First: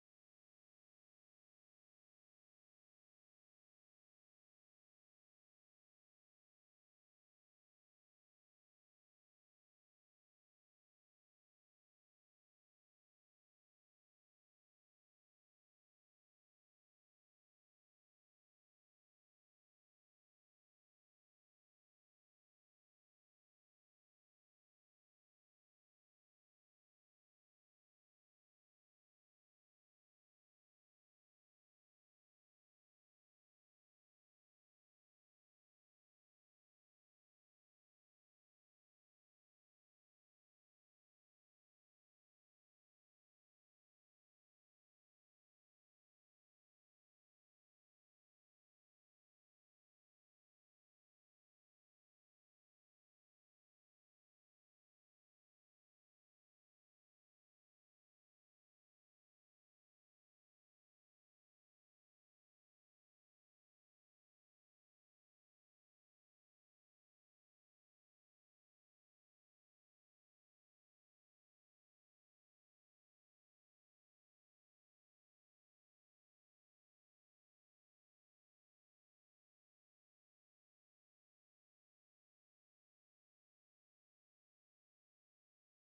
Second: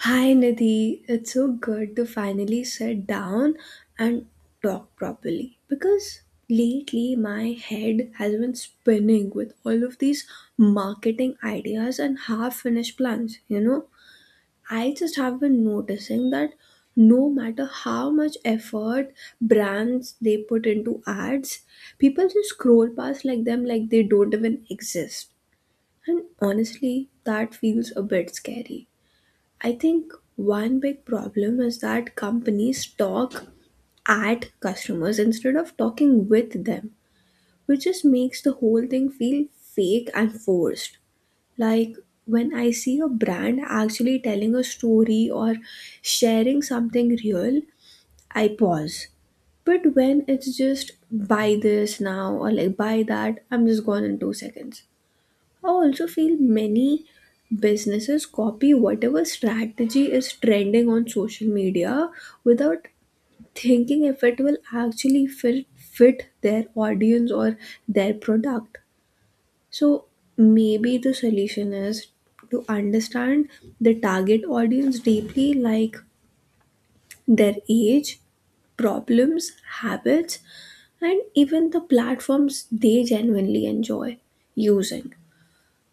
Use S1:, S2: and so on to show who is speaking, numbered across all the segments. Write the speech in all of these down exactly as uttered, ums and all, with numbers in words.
S1: Hi Nidhi, it's so good to finally sit down and talk properly because lately my head has been spinning with all of these marketing ideas and half finished plans. You know, I just have been noticing that no matter how much effort brands they put into ads, people just scroll past like them like they don't even exist. And honestly, that feels a bit scary. I think one big problem is that companies talk at customers instead of talking with them, which just makes the whole thing feel fake and forced. Like when I see a brand actually telling a story or sharing something real, I pause. But when it's just buy this now or like buy that, I'm just gone in two seconds. I also feel many businesses copy whatever strategy is trending on social media without thinking if it will actually fit, fit their audience or their product. So maybe the solution is to understand the target audience deeply, like their age, problems, habits, and even the platforms they genuinely enjoy using.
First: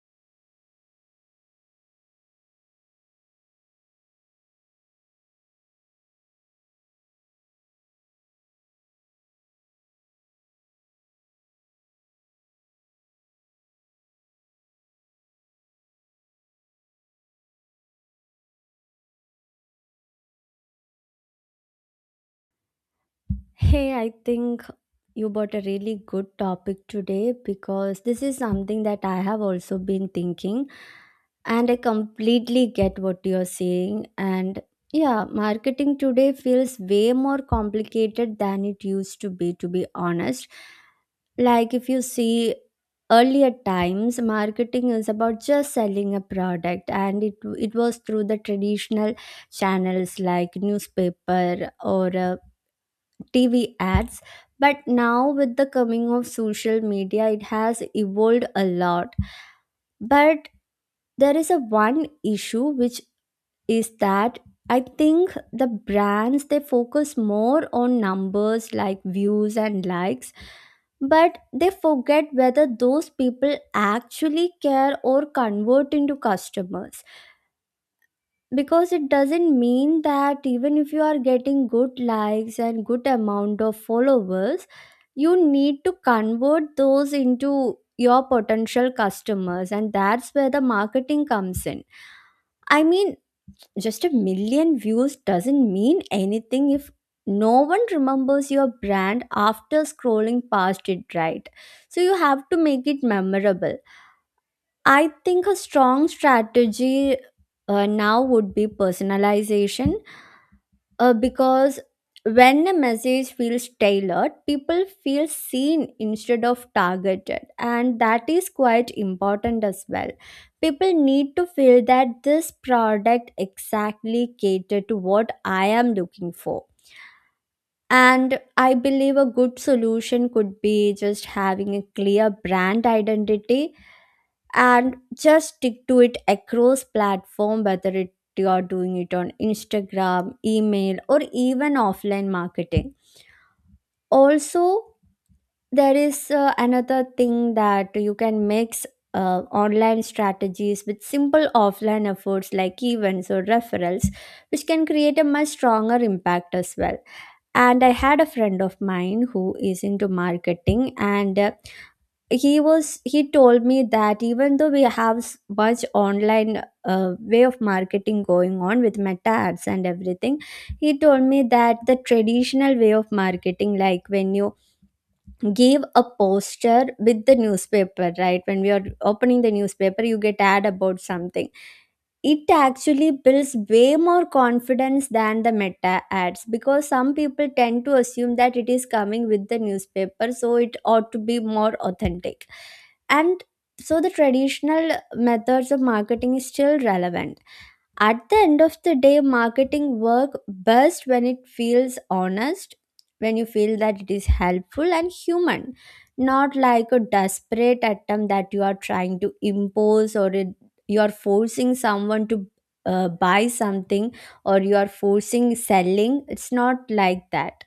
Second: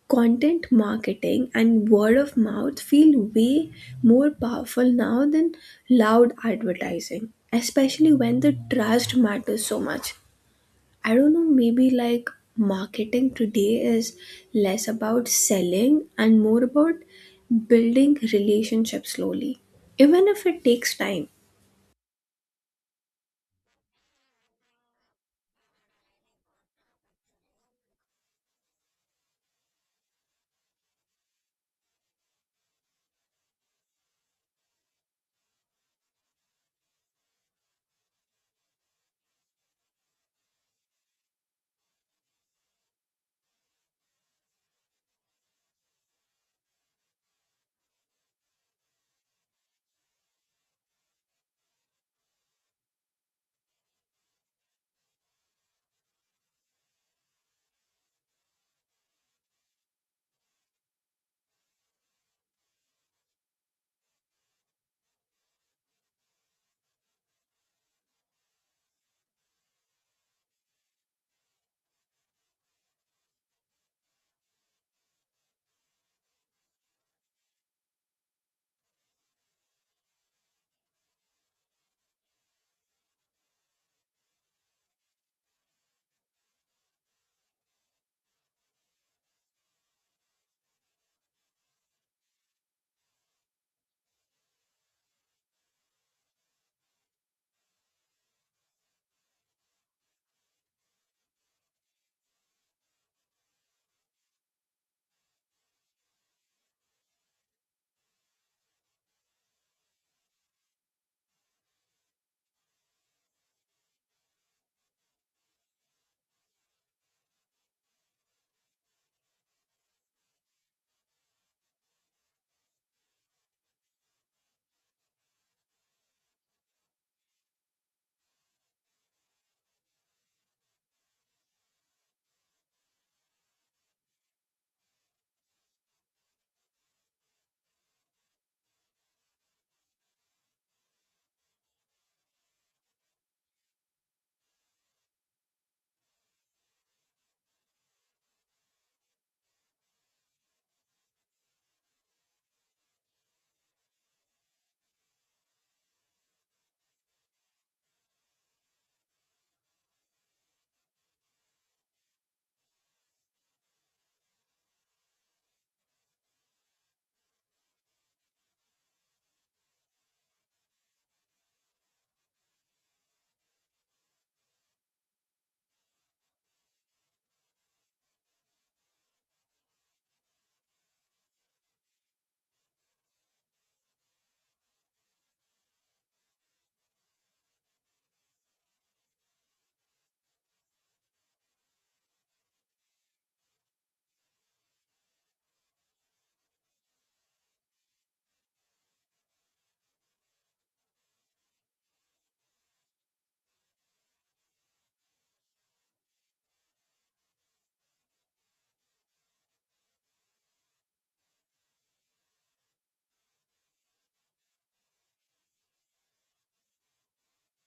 S1: Content marketing and word of mouth feel way more powerful now than loud advertising, especially when the trust matters so much. I don't know, maybe like marketing today is less about selling and more about building relationships slowly, even if it takes time.
S2: Hey, I think you brought a really good topic today because this is something that I have also been thinking, and I completely get what you're saying. And yeah, marketing today feels way more complicated than it used to be, to be honest. Like, if you see earlier times, marketing is about just selling a product, and it, it was through the traditional channels like newspaper or uh, T V ads. But now, with the coming of social media, it has evolved a lot. But there is a one issue which is that I think the brands they focus more on numbers like views and likes, but they forget whether those people actually care or convert into customers, because it doesn't mean that even if you are getting good likes and good amount of followers, you need to convert those into your potential customers, and that's where the marketing comes in. I mean, just a million views doesn't mean anything if no one remembers your brand after scrolling past it, right? So you have to make it memorable. I think a strong strategy uh, now would be personalization, uh, because when a message feels tailored, people feel seen instead of targeted, and that is quite important as well. People need to feel that this product exactly catered to what I am looking for. And I believe a good solution could be just having a clear brand identity and just stick to it across platform, whether it you are doing it on Instagram, email, or even offline marketing. Also, there is uh, another thing that you can mix uh, online strategies with simple offline efforts like events or referrals, which can create a much stronger impact as well. And I had a friend of mine who is into marketing, and uh, he was he told me that even though we have s- much online uh, way of marketing going on with meta ads and everything, he told me that the traditional way of marketing, like when you give a poster with the newspaper, right, when we are opening the newspaper you get ad about something, it actually builds way more confidence than the meta ads because some people tend to assume that it is coming with the newspaper, so it ought to be more authentic. And so the traditional methods of marketing is still relevant. At the end of the day, marketing work best when it feels honest, when you feel that it is helpful and human, not like a desperate attempt that you are trying to impose, or it, you are forcing someone to uh, buy something, or you are forcing selling. It's not like that.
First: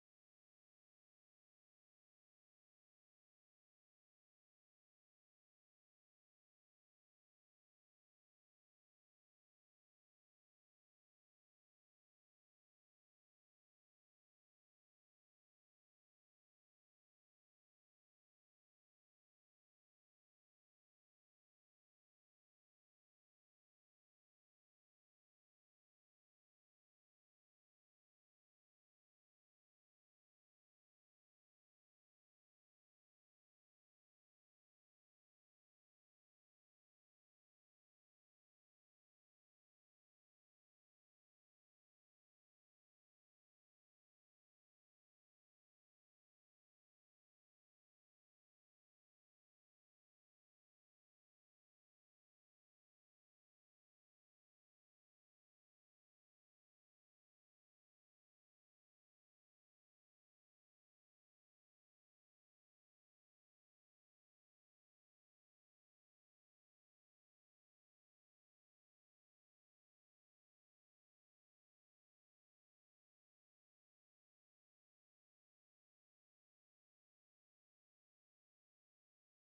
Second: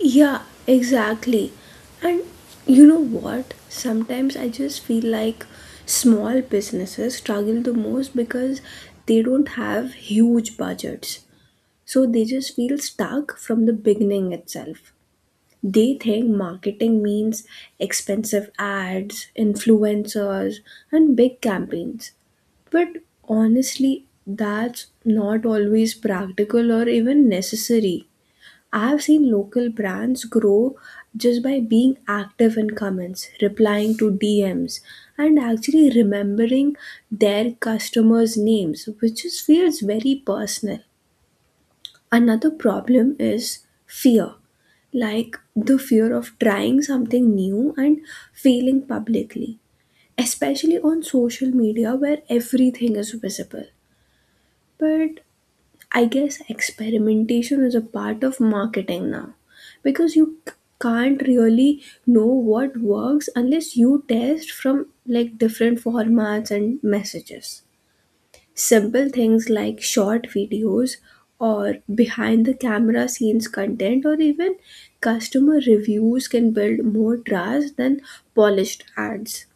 S1: Yeah, exactly. And you know what? Sometimes I just feel like small businesses struggle the most because they don't have huge budgets. So they just feel stuck from the beginning itself. They think marketing means expensive ads, influencers, and big campaigns. But honestly, that's not always practical or even necessary. I've seen local brands grow just by being active in comments, replying to D Ms, and actually remembering their customers' names, which just feels very personal. Another problem is fear, like the fear of trying something new and failing publicly, especially on social media where everything is visible. But I guess experimentation is a part of marketing now because you c- can't really know what works unless you test from like different formats and messages. Simple things like short videos or behind the camera scenes content or even customer reviews can build more trust than polished ads.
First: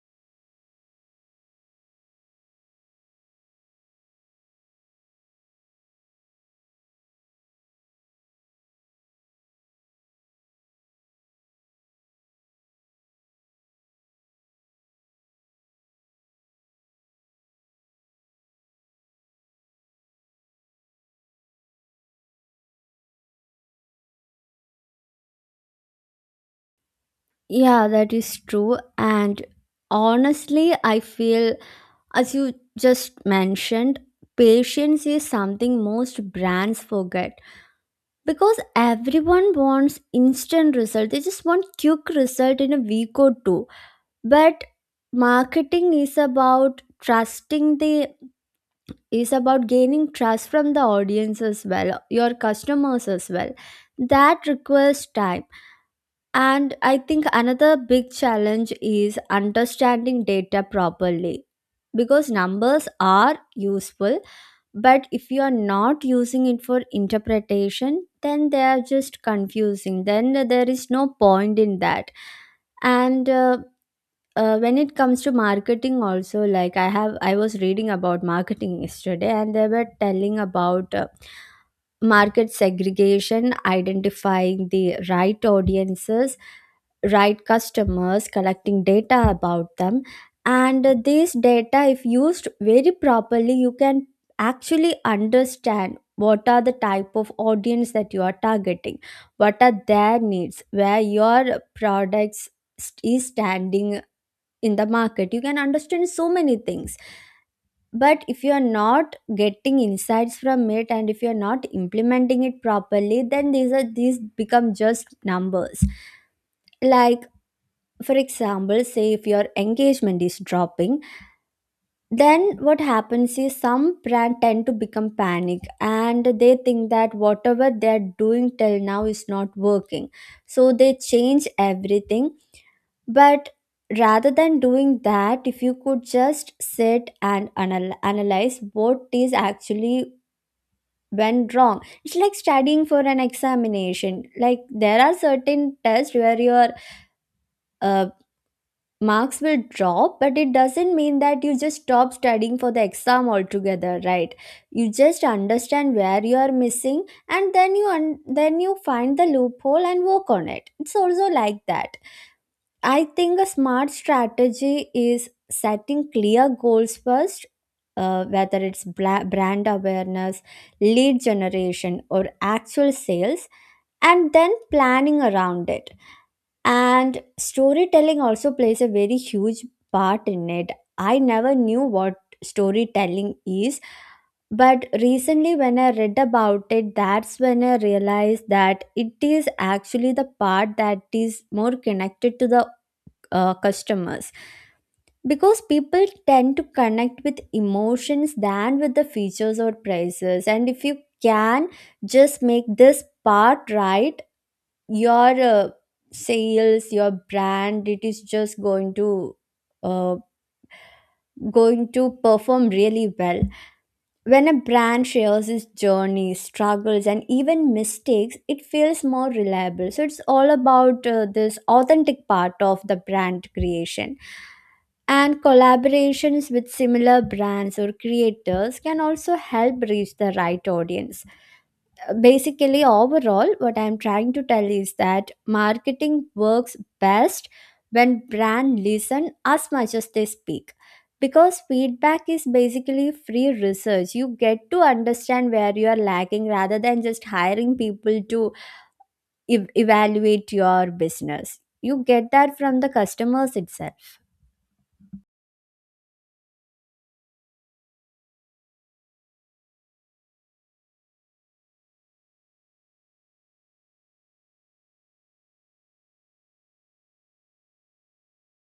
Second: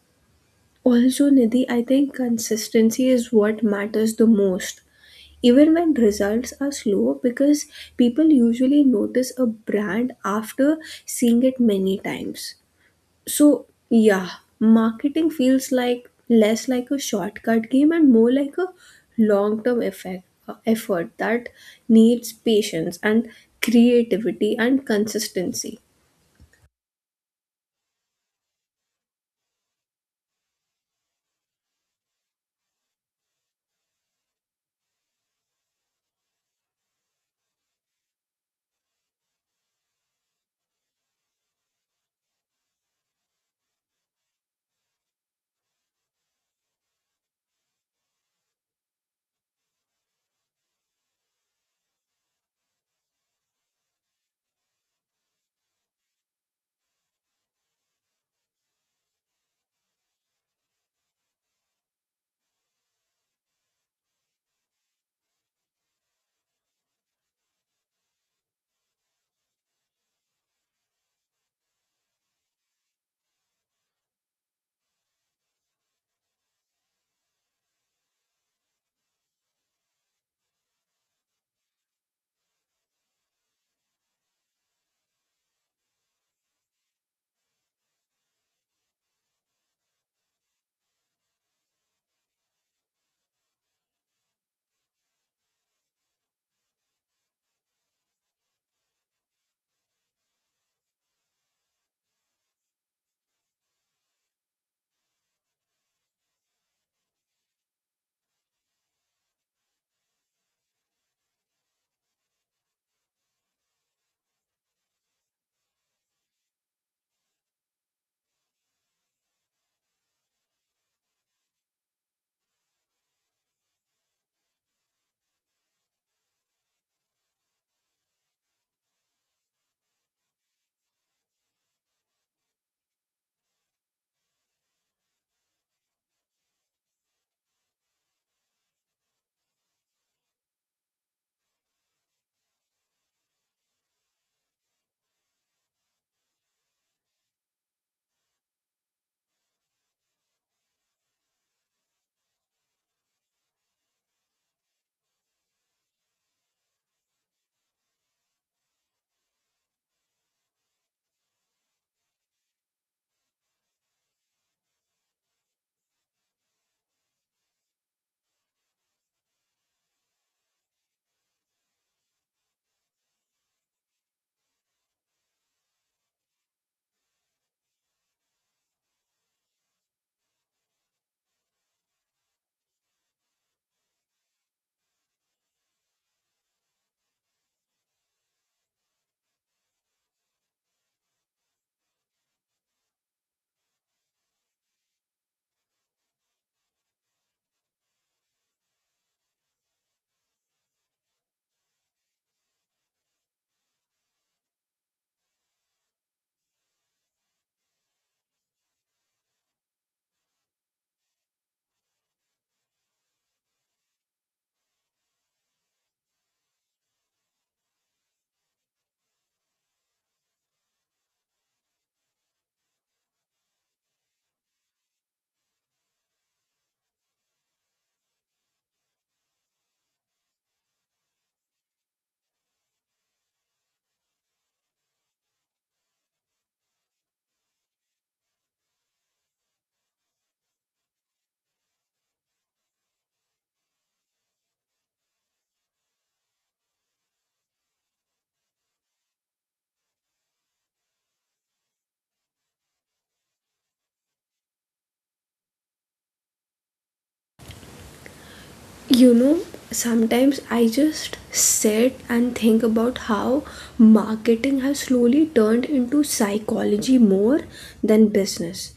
S1: Also, Nidhi, I think consistency is what matters the most even when results are slow because people usually notice a brand after seeing it many times. So yeah, marketing feels like less like a shortcut game and more like a long term effect uh, effort that needs patience and creativity and consistency.
S2: Yeah, that is true. And honestly, I feel, as you just mentioned, patience is something most brands forget, because everyone wants instant result, they just want quick result in a week or two. But marketing is about trusting the is about gaining trust from the audience as well, your customers as well. That requires time. And I think another big challenge is understanding data properly, because numbers are useful, but if you are not using it for interpretation, then they are just confusing. Then there is no point in that. And uh, uh, when it comes to marketing, also, like I have, I was reading about marketing yesterday, and they were telling about. Uh, market segregation, identifying the right audiences, right customers, collecting data about them. And this data, if used very properly, you can actually understand what are the type of audience that you are targeting, what are their needs, where your products st- is standing in the market. You can understand so many things, but if you're not getting insights from it and if you're not implementing it properly, then these are these become just numbers. Like, for example, say if your engagement is dropping, then what happens is some brand tend to become panic and they think that whatever they're doing till now is not working, so they change everything. But rather than doing that, if you could just sit and anal- analyze what is actually went wrong. It's like studying for an examination, like there are certain tests where your uh, marks will drop, but it doesn't mean that you just stop studying for the exam altogether, right? You just understand where you are missing and then you un- then you find the loophole and work on it. It's also like that. I think a smart strategy is setting clear goals first, uh, whether it's bla- brand awareness, lead generation, or actual sales, and then planning around it. And storytelling also plays a very huge part in it. I never knew what storytelling is, but recently when I read about it, that's when I realized that it is actually the part that is more connected to the uh, customers. Because people tend to connect with emotions than with the features or prices, and if you can just make this part right, your uh, sales, your brand, it is just going to uh, going to perform really well. When a brand shares its journey, struggles, and even mistakes, it feels more reliable, so it's all about uh, this authentic part of the brand creation. And collaborations with similar brands or creators can also help reach the right audience. Basically, overall, what I'm trying to tell is that marketing works best when brand listen as much as they speak, because feedback is basically free research. You get to understand where you are lacking, rather than just hiring people to ev- evaluate your business. You get that from the customers itself.
S1: You know, sometimes I just sit and think about how marketing has slowly turned into psychology more than business.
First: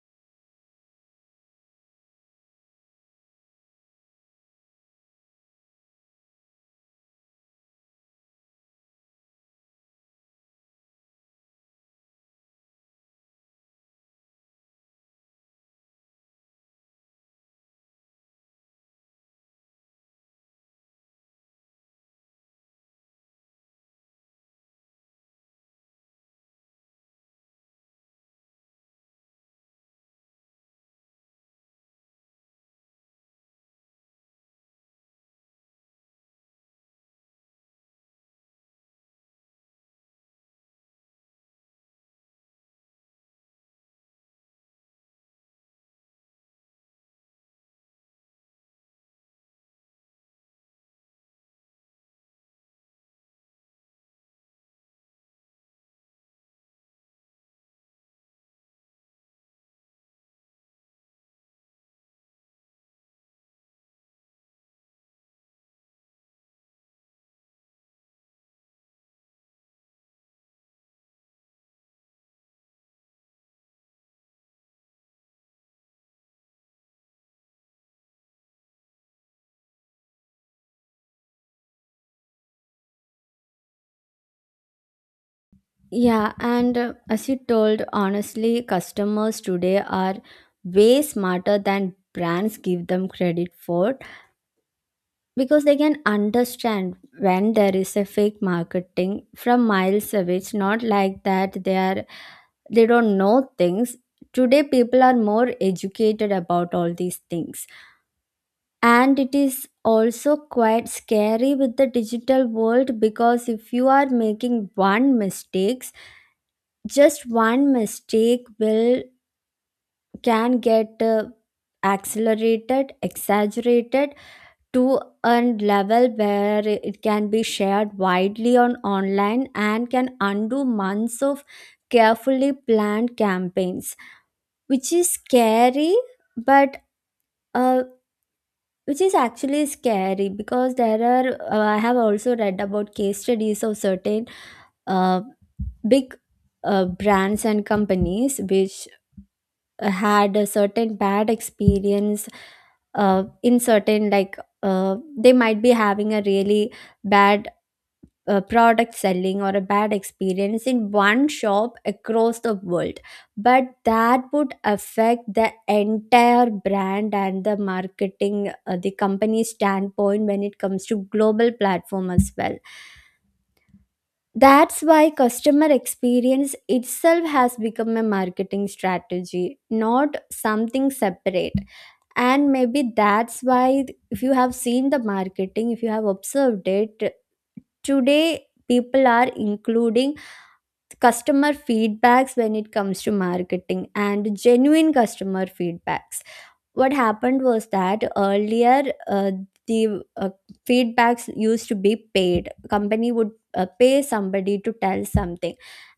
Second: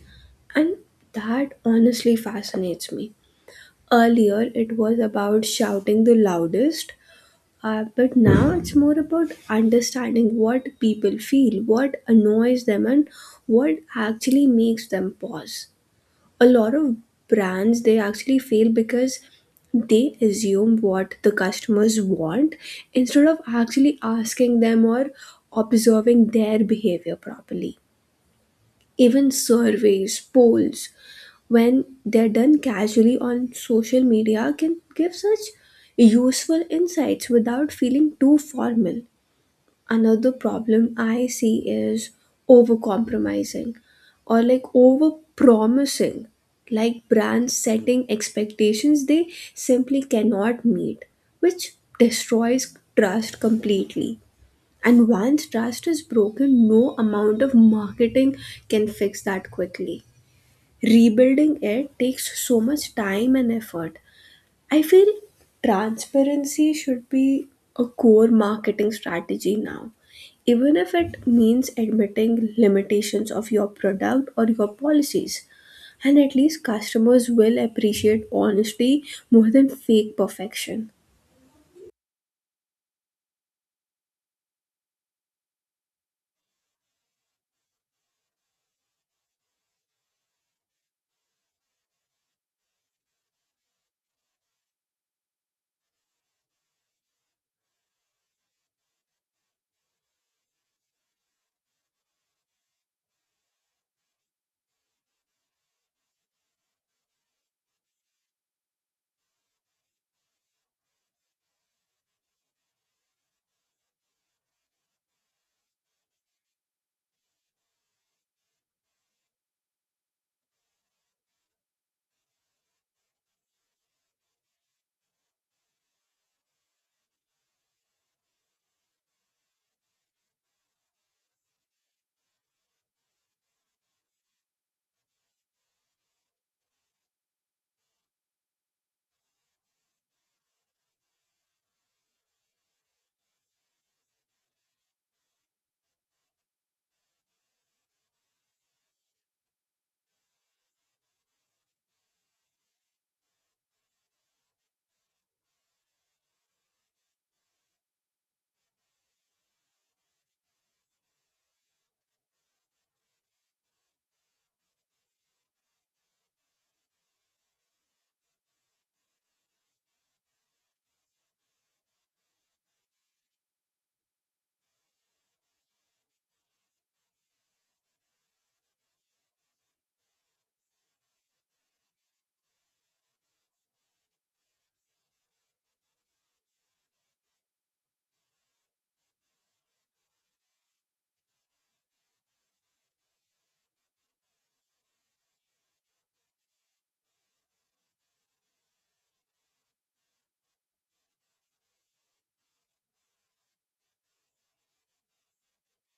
S1: And that honestly fascinates me. Earlier, it was about shouting the loudest, uh, but now it's more about understanding what people feel, what annoys them, and what actually makes them pause. A lot of brands they actually fail because they assume what the customers want instead of actually asking them or observing their behavior properly. Even surveys, polls, when they're done casually on social media can give such useful insights without feeling too formal. Another problem I see is overcompromising or like over promising, like brands setting expectations they simply cannot meet, which destroys trust completely. And once trust is broken, no amount of marketing can fix that quickly. Rebuilding it takes so much time and effort. I feel transparency should be a core marketing strategy now, even if it means admitting limitations of your product or your policies. And at least customers will appreciate honesty more than fake perfection.
S2: Yeah, and uh, as you told, honestly, customers today are way smarter than brands give them credit for. Because they can understand when there is a fake marketing from miles away. It's not like that they are they don't know things. Today people are more educated about all these things, and it is also quite scary with the digital world, because if you are making one mistakes, just one mistake will can get uh, accelerated, exaggerated to a level where it can be shared widely on online and can undo months of carefully planned campaigns, which is scary. But uh, which is actually scary because there are uh, I have also read about case studies of certain uh, big uh, brands and companies which uh, had a certain bad experience, uh, in certain like uh, they might be having a really bad uh, product selling or a bad experience in one shop across the world, but that would affect the entire brand and the marketing uh, the company standpoint when it comes to global platform as well. That's why customer experience itself has become a marketing strategy, not something separate. And maybe that's why, if you have seen the marketing, if you have observed it, today people are including customer feedbacks when it comes to marketing, and genuine customer feedbacks. What happened was that earlier, uh, the uh, feedbacks used to be paid, company would uh, pay somebody to tell something,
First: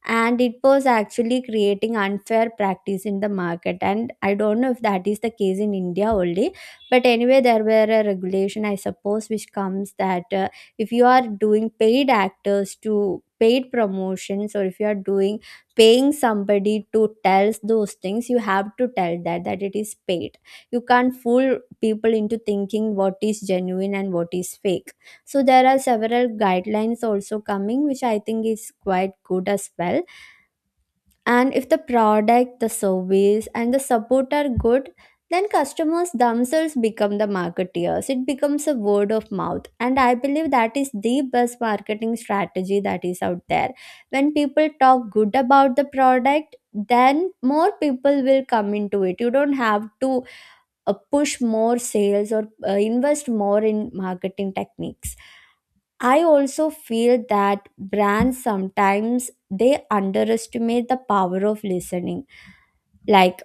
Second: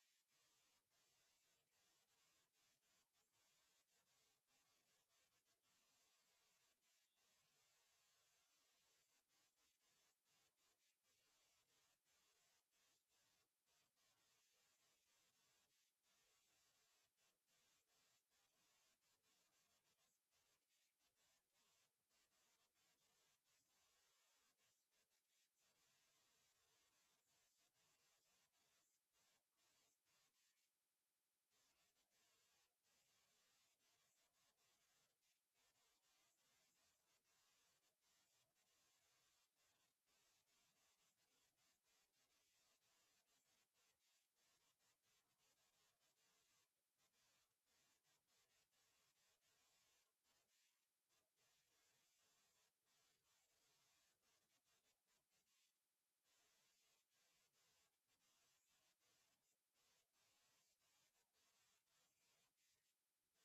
S2: and it was actually creating unfair practice in the market. And I don't know if that is the case in India only, but anyway there were a regulation I suppose which comes that uh, if you are doing paid actors to paid promotions, or if you are doing paying somebody to tell those things, you have to tell that that it is paid. You can't fool people into thinking what is genuine and what is fake. So there are several guidelines also coming, which I think is quite good as well. And if the product, the service, and the support are good, then customers themselves become the marketeers. It becomes a word of mouth, and I believe that is the best marketing strategy that is out there. When people talk good about the product, then more people will come into it. You don't have to uh, push more sales or uh, invest more in marketing techniques. I also feel that brands sometimes they underestimate the power of listening, like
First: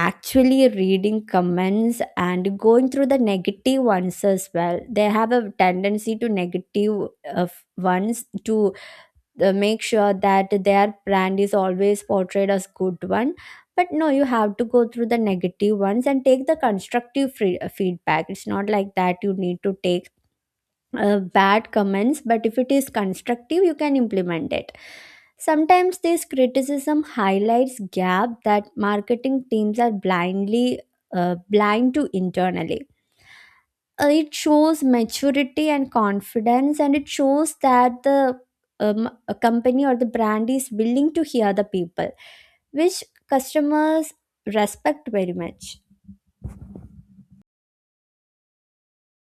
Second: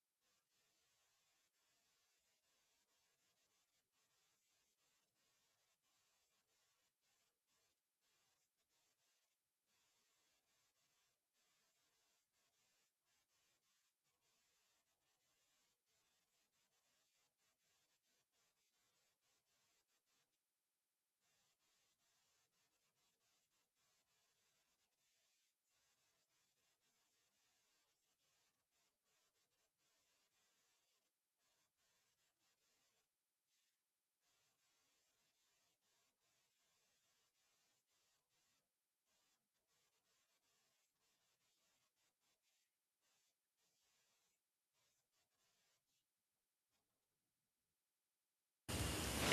S2: actually reading comments and going through the negative ones as well. They have a tendency to negative uh, ones to uh, make sure that their brand is always portrayed as good one. But no, you have to go through the negative ones and take the constructive free, uh, feedback. It's not like that you need to take uh, bad comments, but if it is constructive you can implement it. Sometimes this criticism highlights gap that marketing teams are blindly uh, blind to internally. Uh, it shows maturity and confidence, and it shows that the um, a company or the brand is willing to hear the people, which customers respect very much.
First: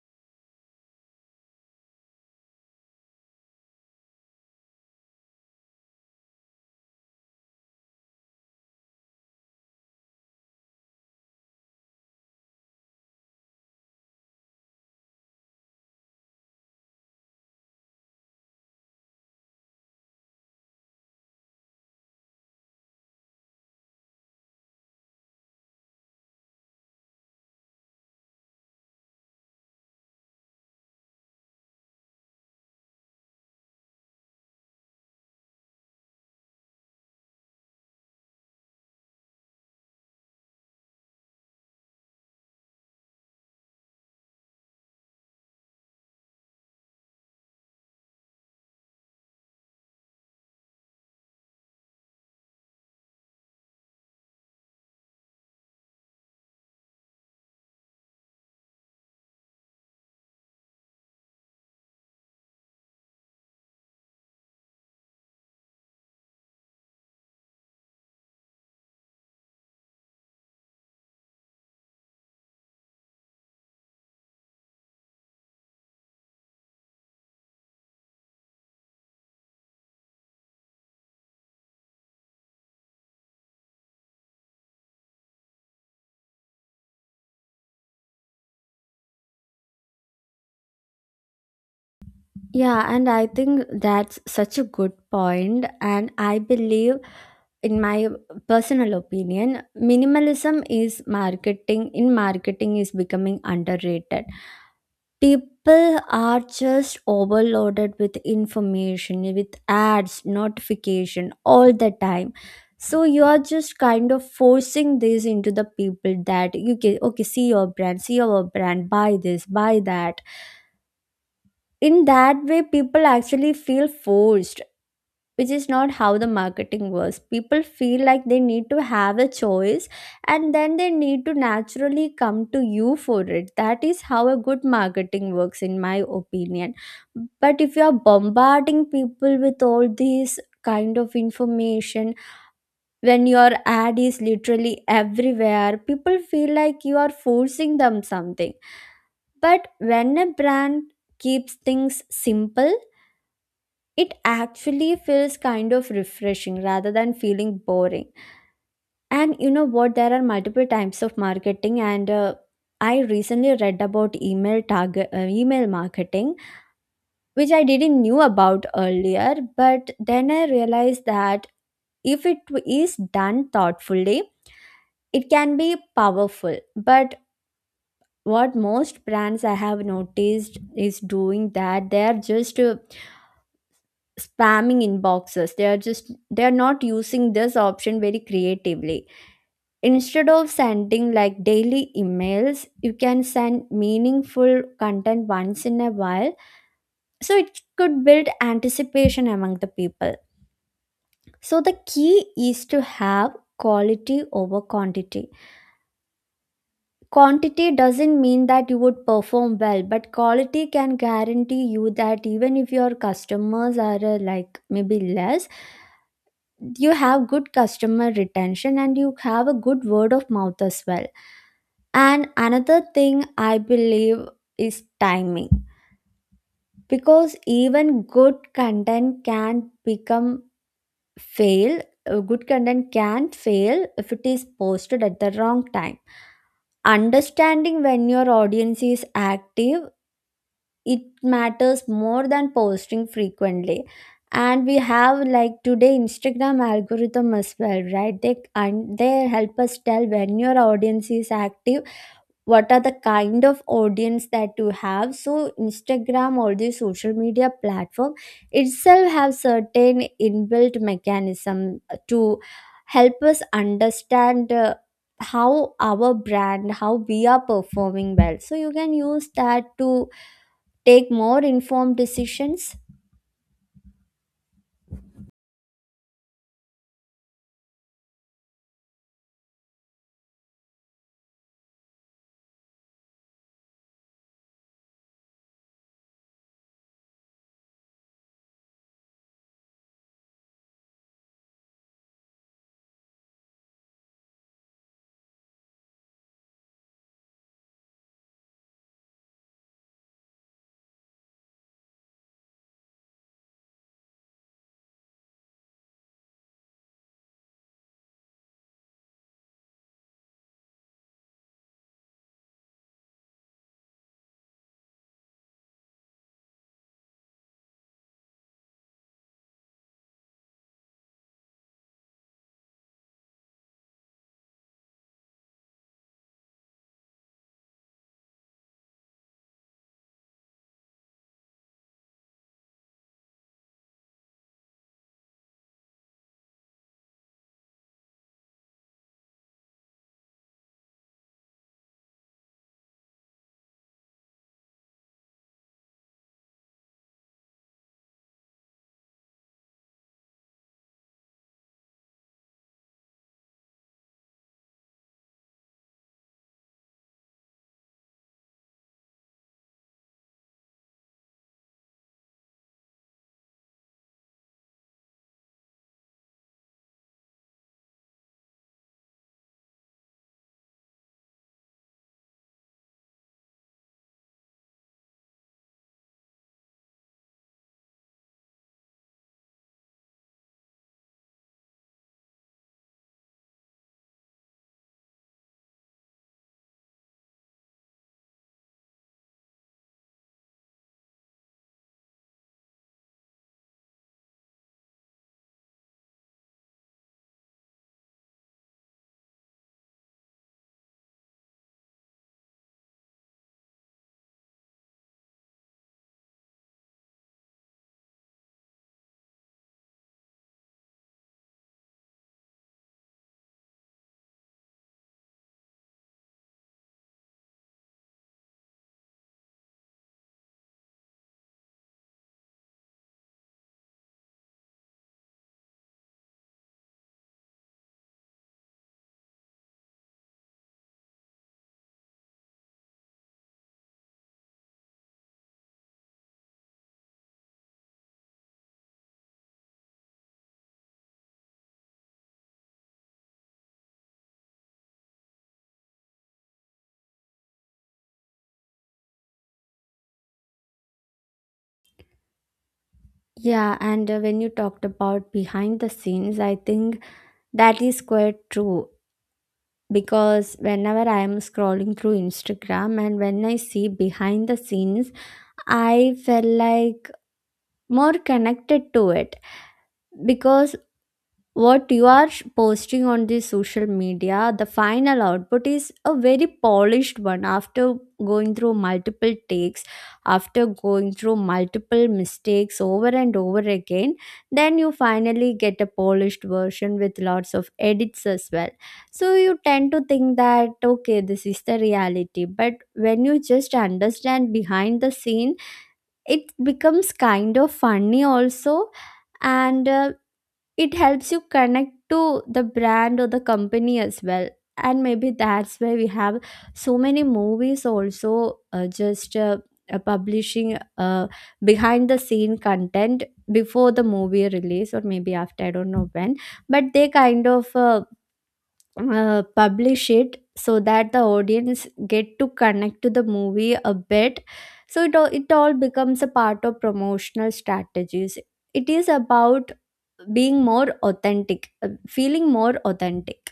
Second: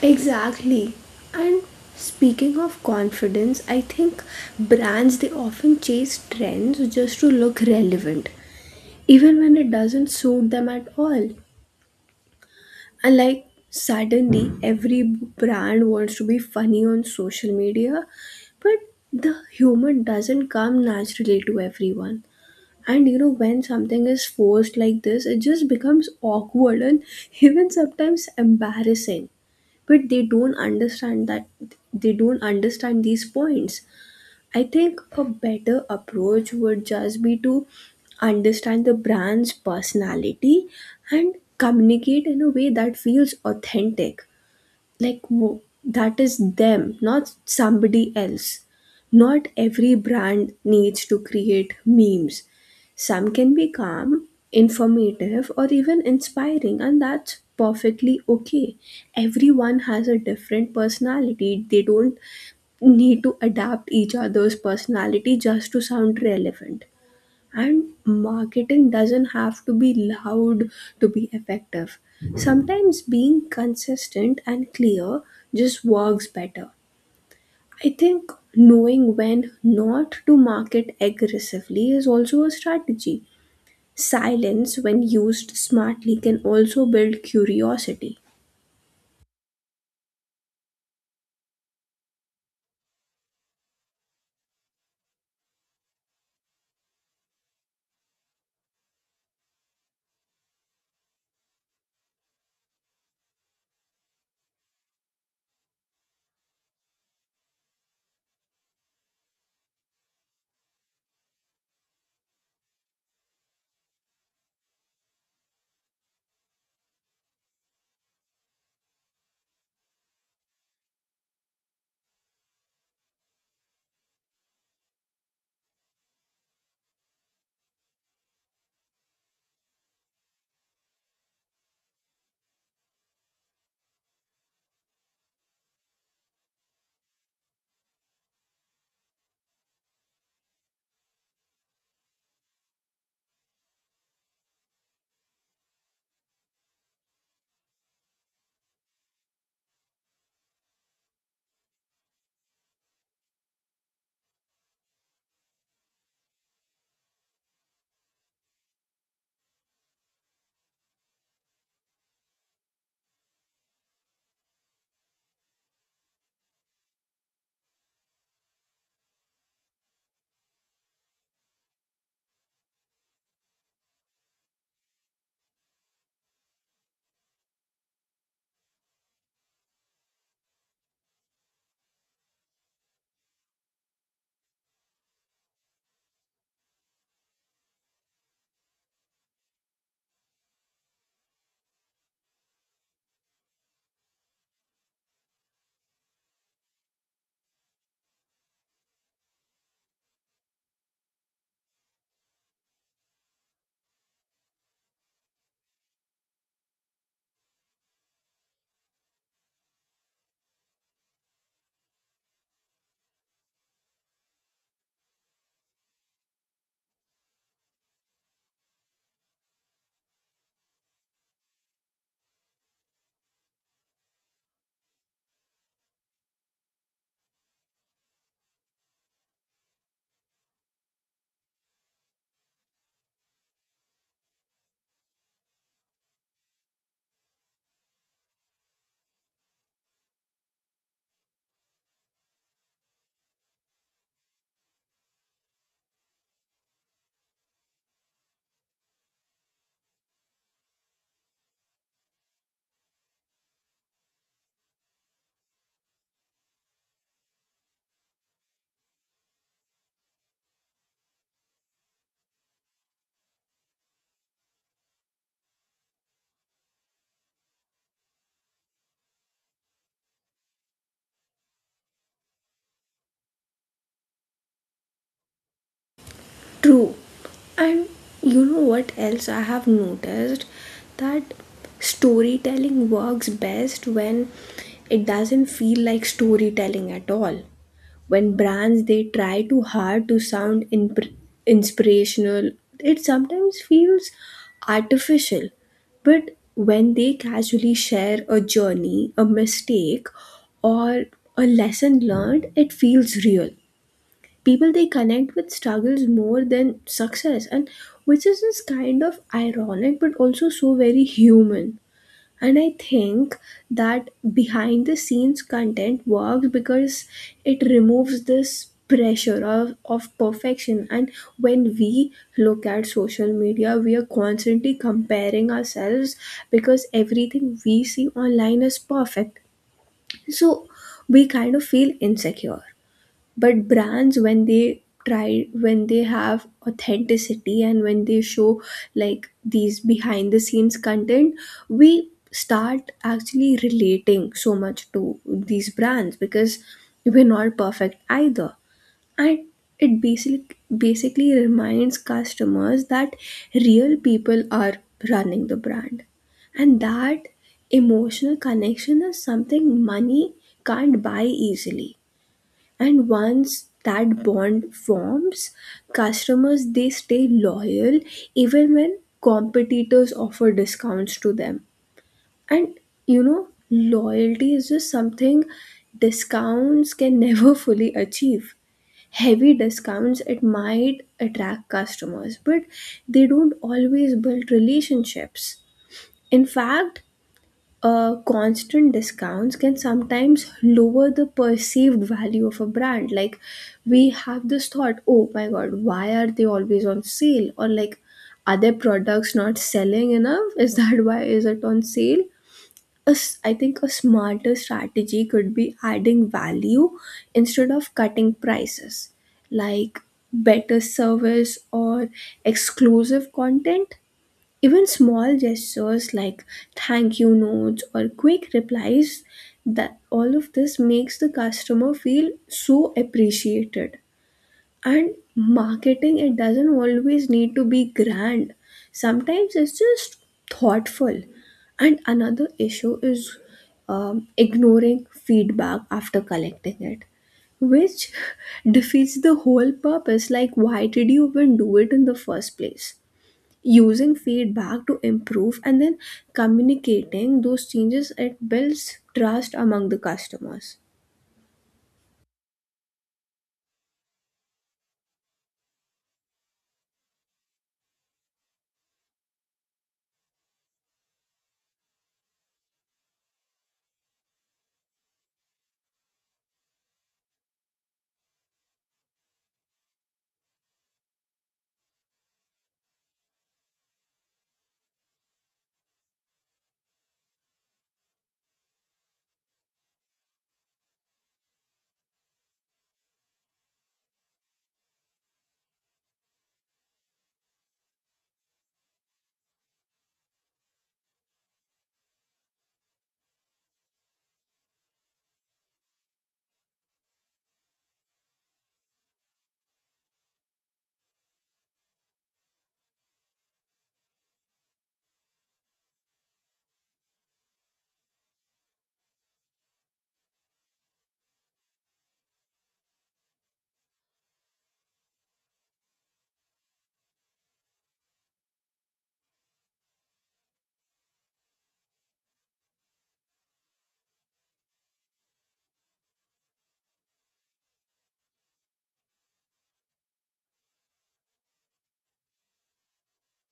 S1: Exactly. And speaking of confidence, I think brands they often chase trends just to look relevant, even when it doesn't suit them at all. And like suddenly every brand wants to be funny on social media, but the humor doesn't come naturally to everyone. And you know, when something is forced like this, it just becomes awkward and even sometimes embarrassing. But they don't understand that, they don't understand these points. I think a better approach would just be to understand the brand's personality and communicate in a way that feels authentic. Like wo- that is them, not somebody else. Not every brand needs to create memes. Some can be calm, informative, or even inspiring, and that's perfectly okay. Everyone has a different personality. They don't need to adapt each other's personality just to sound relevant. And marketing doesn't have to be loud to be effective. Sometimes being consistent and clear just works better. I think knowing when not to market aggressively is also a strategy. Silence, when used smartly, can also build curiosity.
S2: Yeah, and I think that's such a good point, and I believe, in my personal opinion, minimalism is marketing in marketing is becoming underrated. People are just overloaded with information, with ads notification all the time, so you are just kind of Forcing this into the people that you can, okay, see your brand, see our brand, buy this, buy that. In that way people actually feel forced, which is not how the marketing works. People feel like they need to have a choice and then they need to naturally come to you for it. That is how a good marketing works, in my opinion. But if you are bombarding people with all these kind of information, when your ad is literally everywhere, people feel like you are forcing them something. But when a brand keeps things simple, it actually feels kind of refreshing rather than feeling boring. And you know what? There are multiple types of marketing, and uh, I recently read about email target, uh, email marketing, which I didn't knew about earlier. But then I realized that if it is done thoughtfully, it can be powerful. But what most brands I have noticed is doing, that they are just uh, spamming inboxes. They are just, they are not using this option very creatively. Instead of sending like daily emails, you can send meaningful content once in a while, so it could build anticipation among the people. So the key is to have quality over quantity. Quantity doesn't mean that you would perform well, but quality can guarantee you that even if your customers are uh, like maybe less, you have good customer retention and you have a good word of mouth as well. And another thing I believe is timing, because even good content can become fail, uh, good content can fail if it is posted at the wrong time. Understanding when your audience is active, it matters more than posting frequently. And we have like today Instagram algorithm as well, right? They and they help us tell when your audience is active, what are the kind of audience that you have. So Instagram or the social media platform itself have certain inbuilt mechanism to help us understand uh, how our brand, how we are performing well, so you can use that to take more informed decisions.
S1: True. And you know what else I have noticed? That storytelling works best when it doesn't feel like storytelling at all. When brands they try too hard to sound imp- inspirational, it sometimes feels artificial. But when they casually share a journey, a mistake, or a lesson learned, it feels real. People they connect with struggles more than success, and which is just kind of ironic but also so very human. And I think that behind the scenes content works because it removes this pressure of, of perfection. And when we look at social media we are constantly comparing ourselves because everything we see online is perfect, so we kind of feel insecure. But brands when they try, when they have authenticity and when they show like these behind the scenes content, we start actually relating so much to these brands because we're not perfect either. And it basically basically reminds customers that real people are running the brand, and that emotional connection is something money can't buy easily. And once that bond forms, customers they stay loyal even when competitors offer discounts to them. And you know, loyalty is just something discounts can never fully achieve. Heavy discounts it might attract customers, but they don't always build relationships. In fact, uh, constant discounts can sometimes lower the perceived value of a brand. Like, we have this thought, oh my god, why are they always on sale? Or, like, are their products not selling enough? Is that why is it on sale? A s- I think a smarter strategy could be adding value instead of cutting prices, like better service or exclusive content. Even small gestures like thank you notes or quick replies, that all of this makes the customer feel so appreciated. And marketing it doesn't always need to be grand. Sometimes it's just thoughtful. And another issue is um, ignoring feedback after collecting it, which defeats the whole purpose. Like why did you even do it in the first place? Using feedback to improve and then communicating those changes, it builds trust among the customers.
S2: Yeah, and uh, when you talked about behind the scenes, I think that is quite true, because whenever I am scrolling through Instagram and when I see behind the scenes, I feel like more connected to it, because what you are sh- posting on the social media, the final output is a very polished one after going through multiple takes, after going through multiple mistakes over and over again. Then you finally get a polished version with lots of edits as well. So you tend to think that, okay, this is the reality. But when you just understand behind the scene, it becomes kind of funny also, and uh, it helps you connect to the brand or the company as well. And maybe that's why we have so many movies also uh, just uh, uh, publishing uh, behind the scene content before the movie release or maybe after, I don't know when, but they kind of uh, uh, publish it so that the audience get to connect to the movie a bit. So it all, it all becomes a part of promotional strategies. It is about being more authentic, uh, feeling more authentic.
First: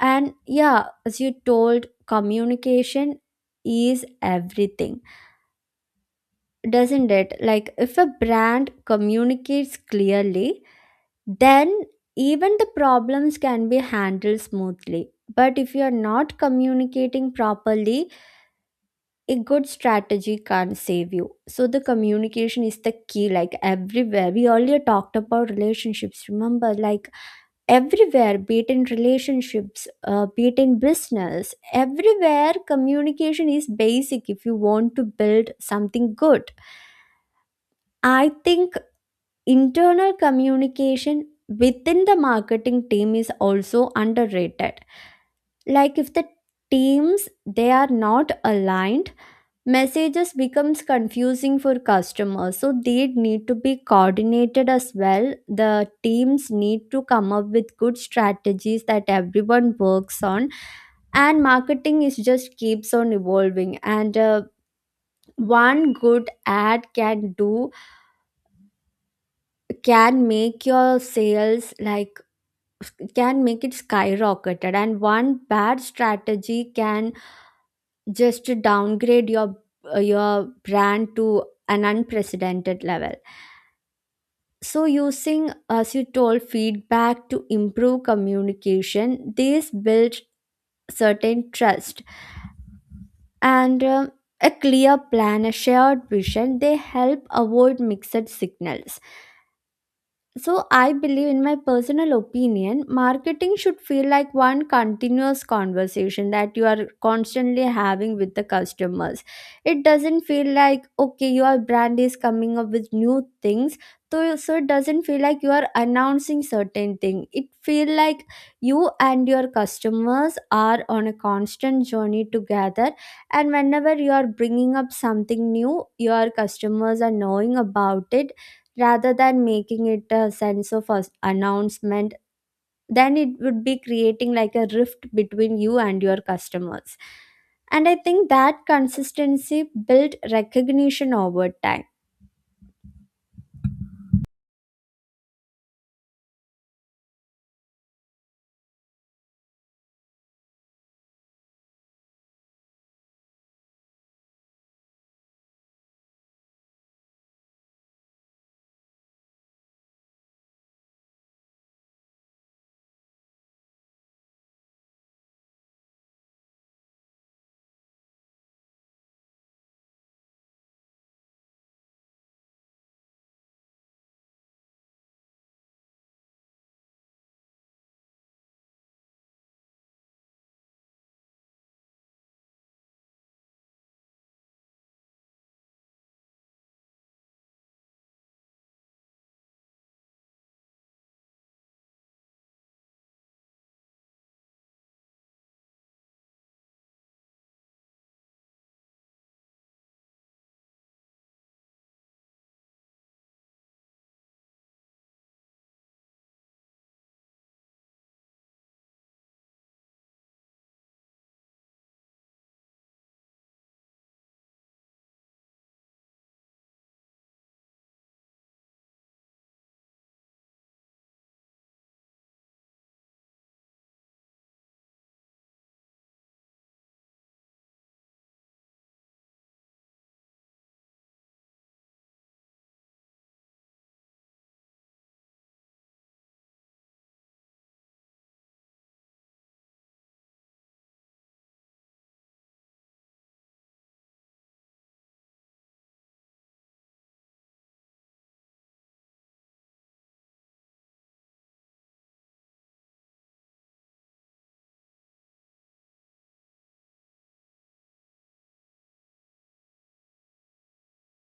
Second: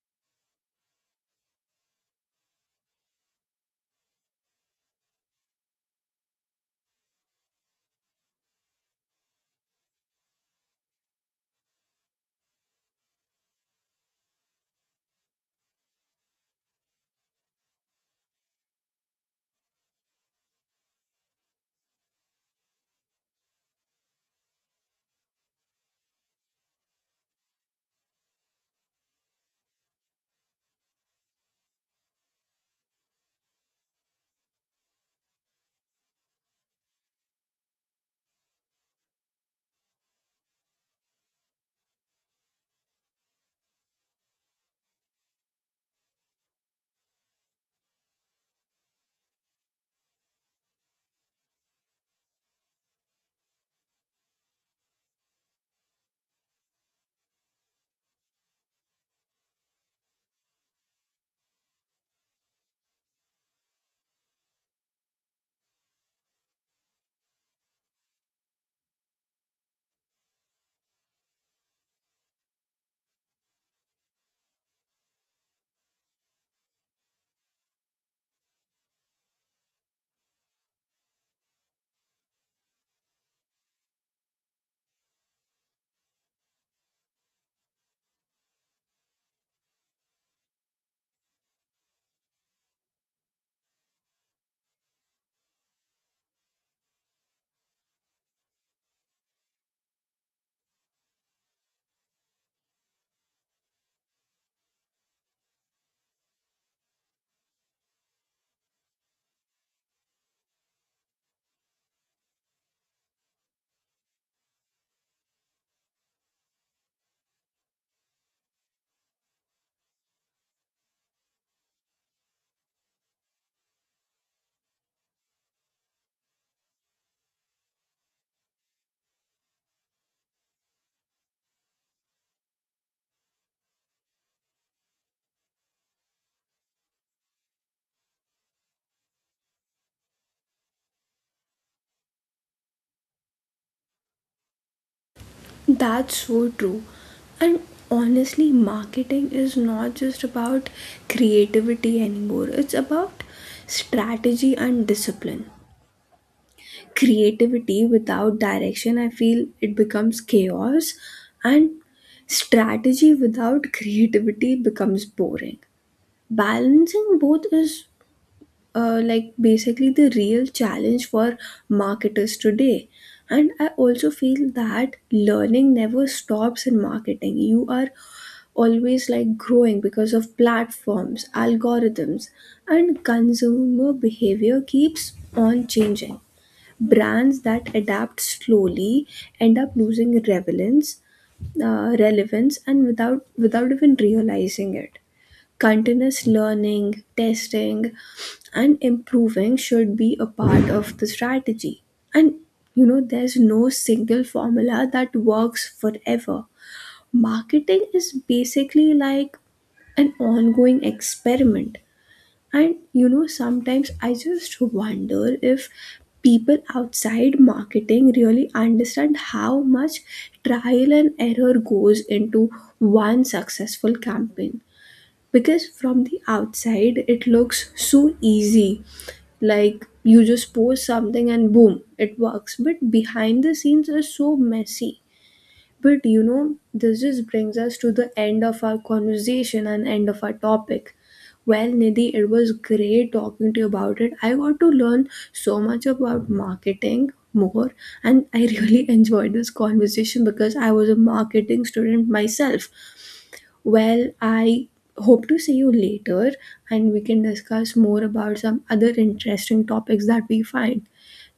S2: And yeah, as you told, communication is everything, doesn't it? Like if a brand communicates clearly, then even the problems can be handled smoothly. But if you are not communicating properly, a good strategy can't save you. So the communication is the key, like everywhere. We earlier talked about relationships, remember? Like everywhere, be it in relationships, uh, be it in business, everywhere communication is basic if you want to build something good. I think internal communication within the marketing team is also underrated. Like if the teams they are not aligned, messages becomes confusing for customers, so they need to be coordinated as well. The teams need to come up with good strategies that everyone works on. And marketing is just keeps on evolving, and uh, one good ad can do can make your sales like, can make it skyrocketed. And one bad strategy can just downgrade your uh, your brand to an unprecedented level. So, using, as you told, feedback to improve communication, this builds certain trust, and um, a clear plan, a shared vision. They help avoid mixed signals. So, I believe, in my personal opinion, marketing should feel like one continuous conversation that you are constantly having with the customers. It doesn't feel like, okay, your brand is coming up with new things. So, so it doesn't feel like you are announcing certain thing. It feel like you and your customers are on a constant journey together. And whenever you are bringing up something new, your customers are knowing about it, rather than making it a sense of us- announcement. Then it would be creating like a rift between you and your customers. And I think that consistency built recognition over time.
S1: That's so true. And honestly, marketing is not just about creativity anymore, it's about strategy and discipline. Creativity without direction, I feel, it becomes chaos, and strategy without creativity becomes boring. Balancing both is uh, like basically the real challenge for marketers today. And I also feel that learning never stops in marketing. You are always like growing because of platforms, algorithms, and consumer behavior keeps on changing. Brands that adapt slowly end up losing relevance uh, relevance and without without even realizing it. Continuous learning, testing, and improving should be a part of the strategy. And you know, there's no single formula that works forever. Marketing is basically like an ongoing experiment. And you know, sometimes I just wonder if people outside marketing really understand how much trial and error goes into one successful campaign, because from the outside it looks so easy, like you just post something and boom it works, but behind the scenes are so messy. But you know, this just brings us to the end of our conversation and end of our topic. Well, Nidhi, it was great talking to you about it. I got to learn so much about marketing more, and I really enjoyed this conversation because I was a marketing student myself. Well, I hope to see you later and we can discuss more about some other interesting topics that we find.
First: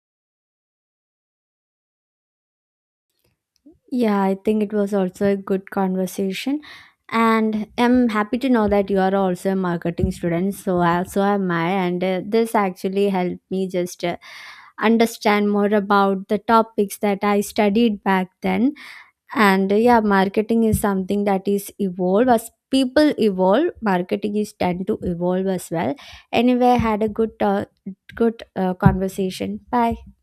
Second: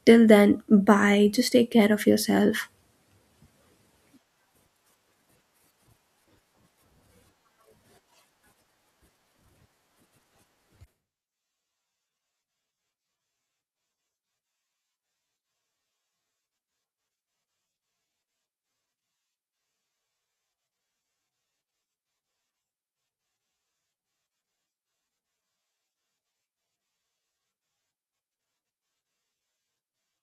S1: Till then, bye. Just take care of yourself.
S2: Yeah, I think it was also a good conversation, and I'm happy to know that you are also a marketing student. So also am I, and uh, this actually helped me just uh, understand more about the topics that I studied back then. And uh, yeah, marketing is something that is evolve as people evolve. Marketing is tend to evolve as well. Anyway, had a good uh, good uh, conversation. Bye.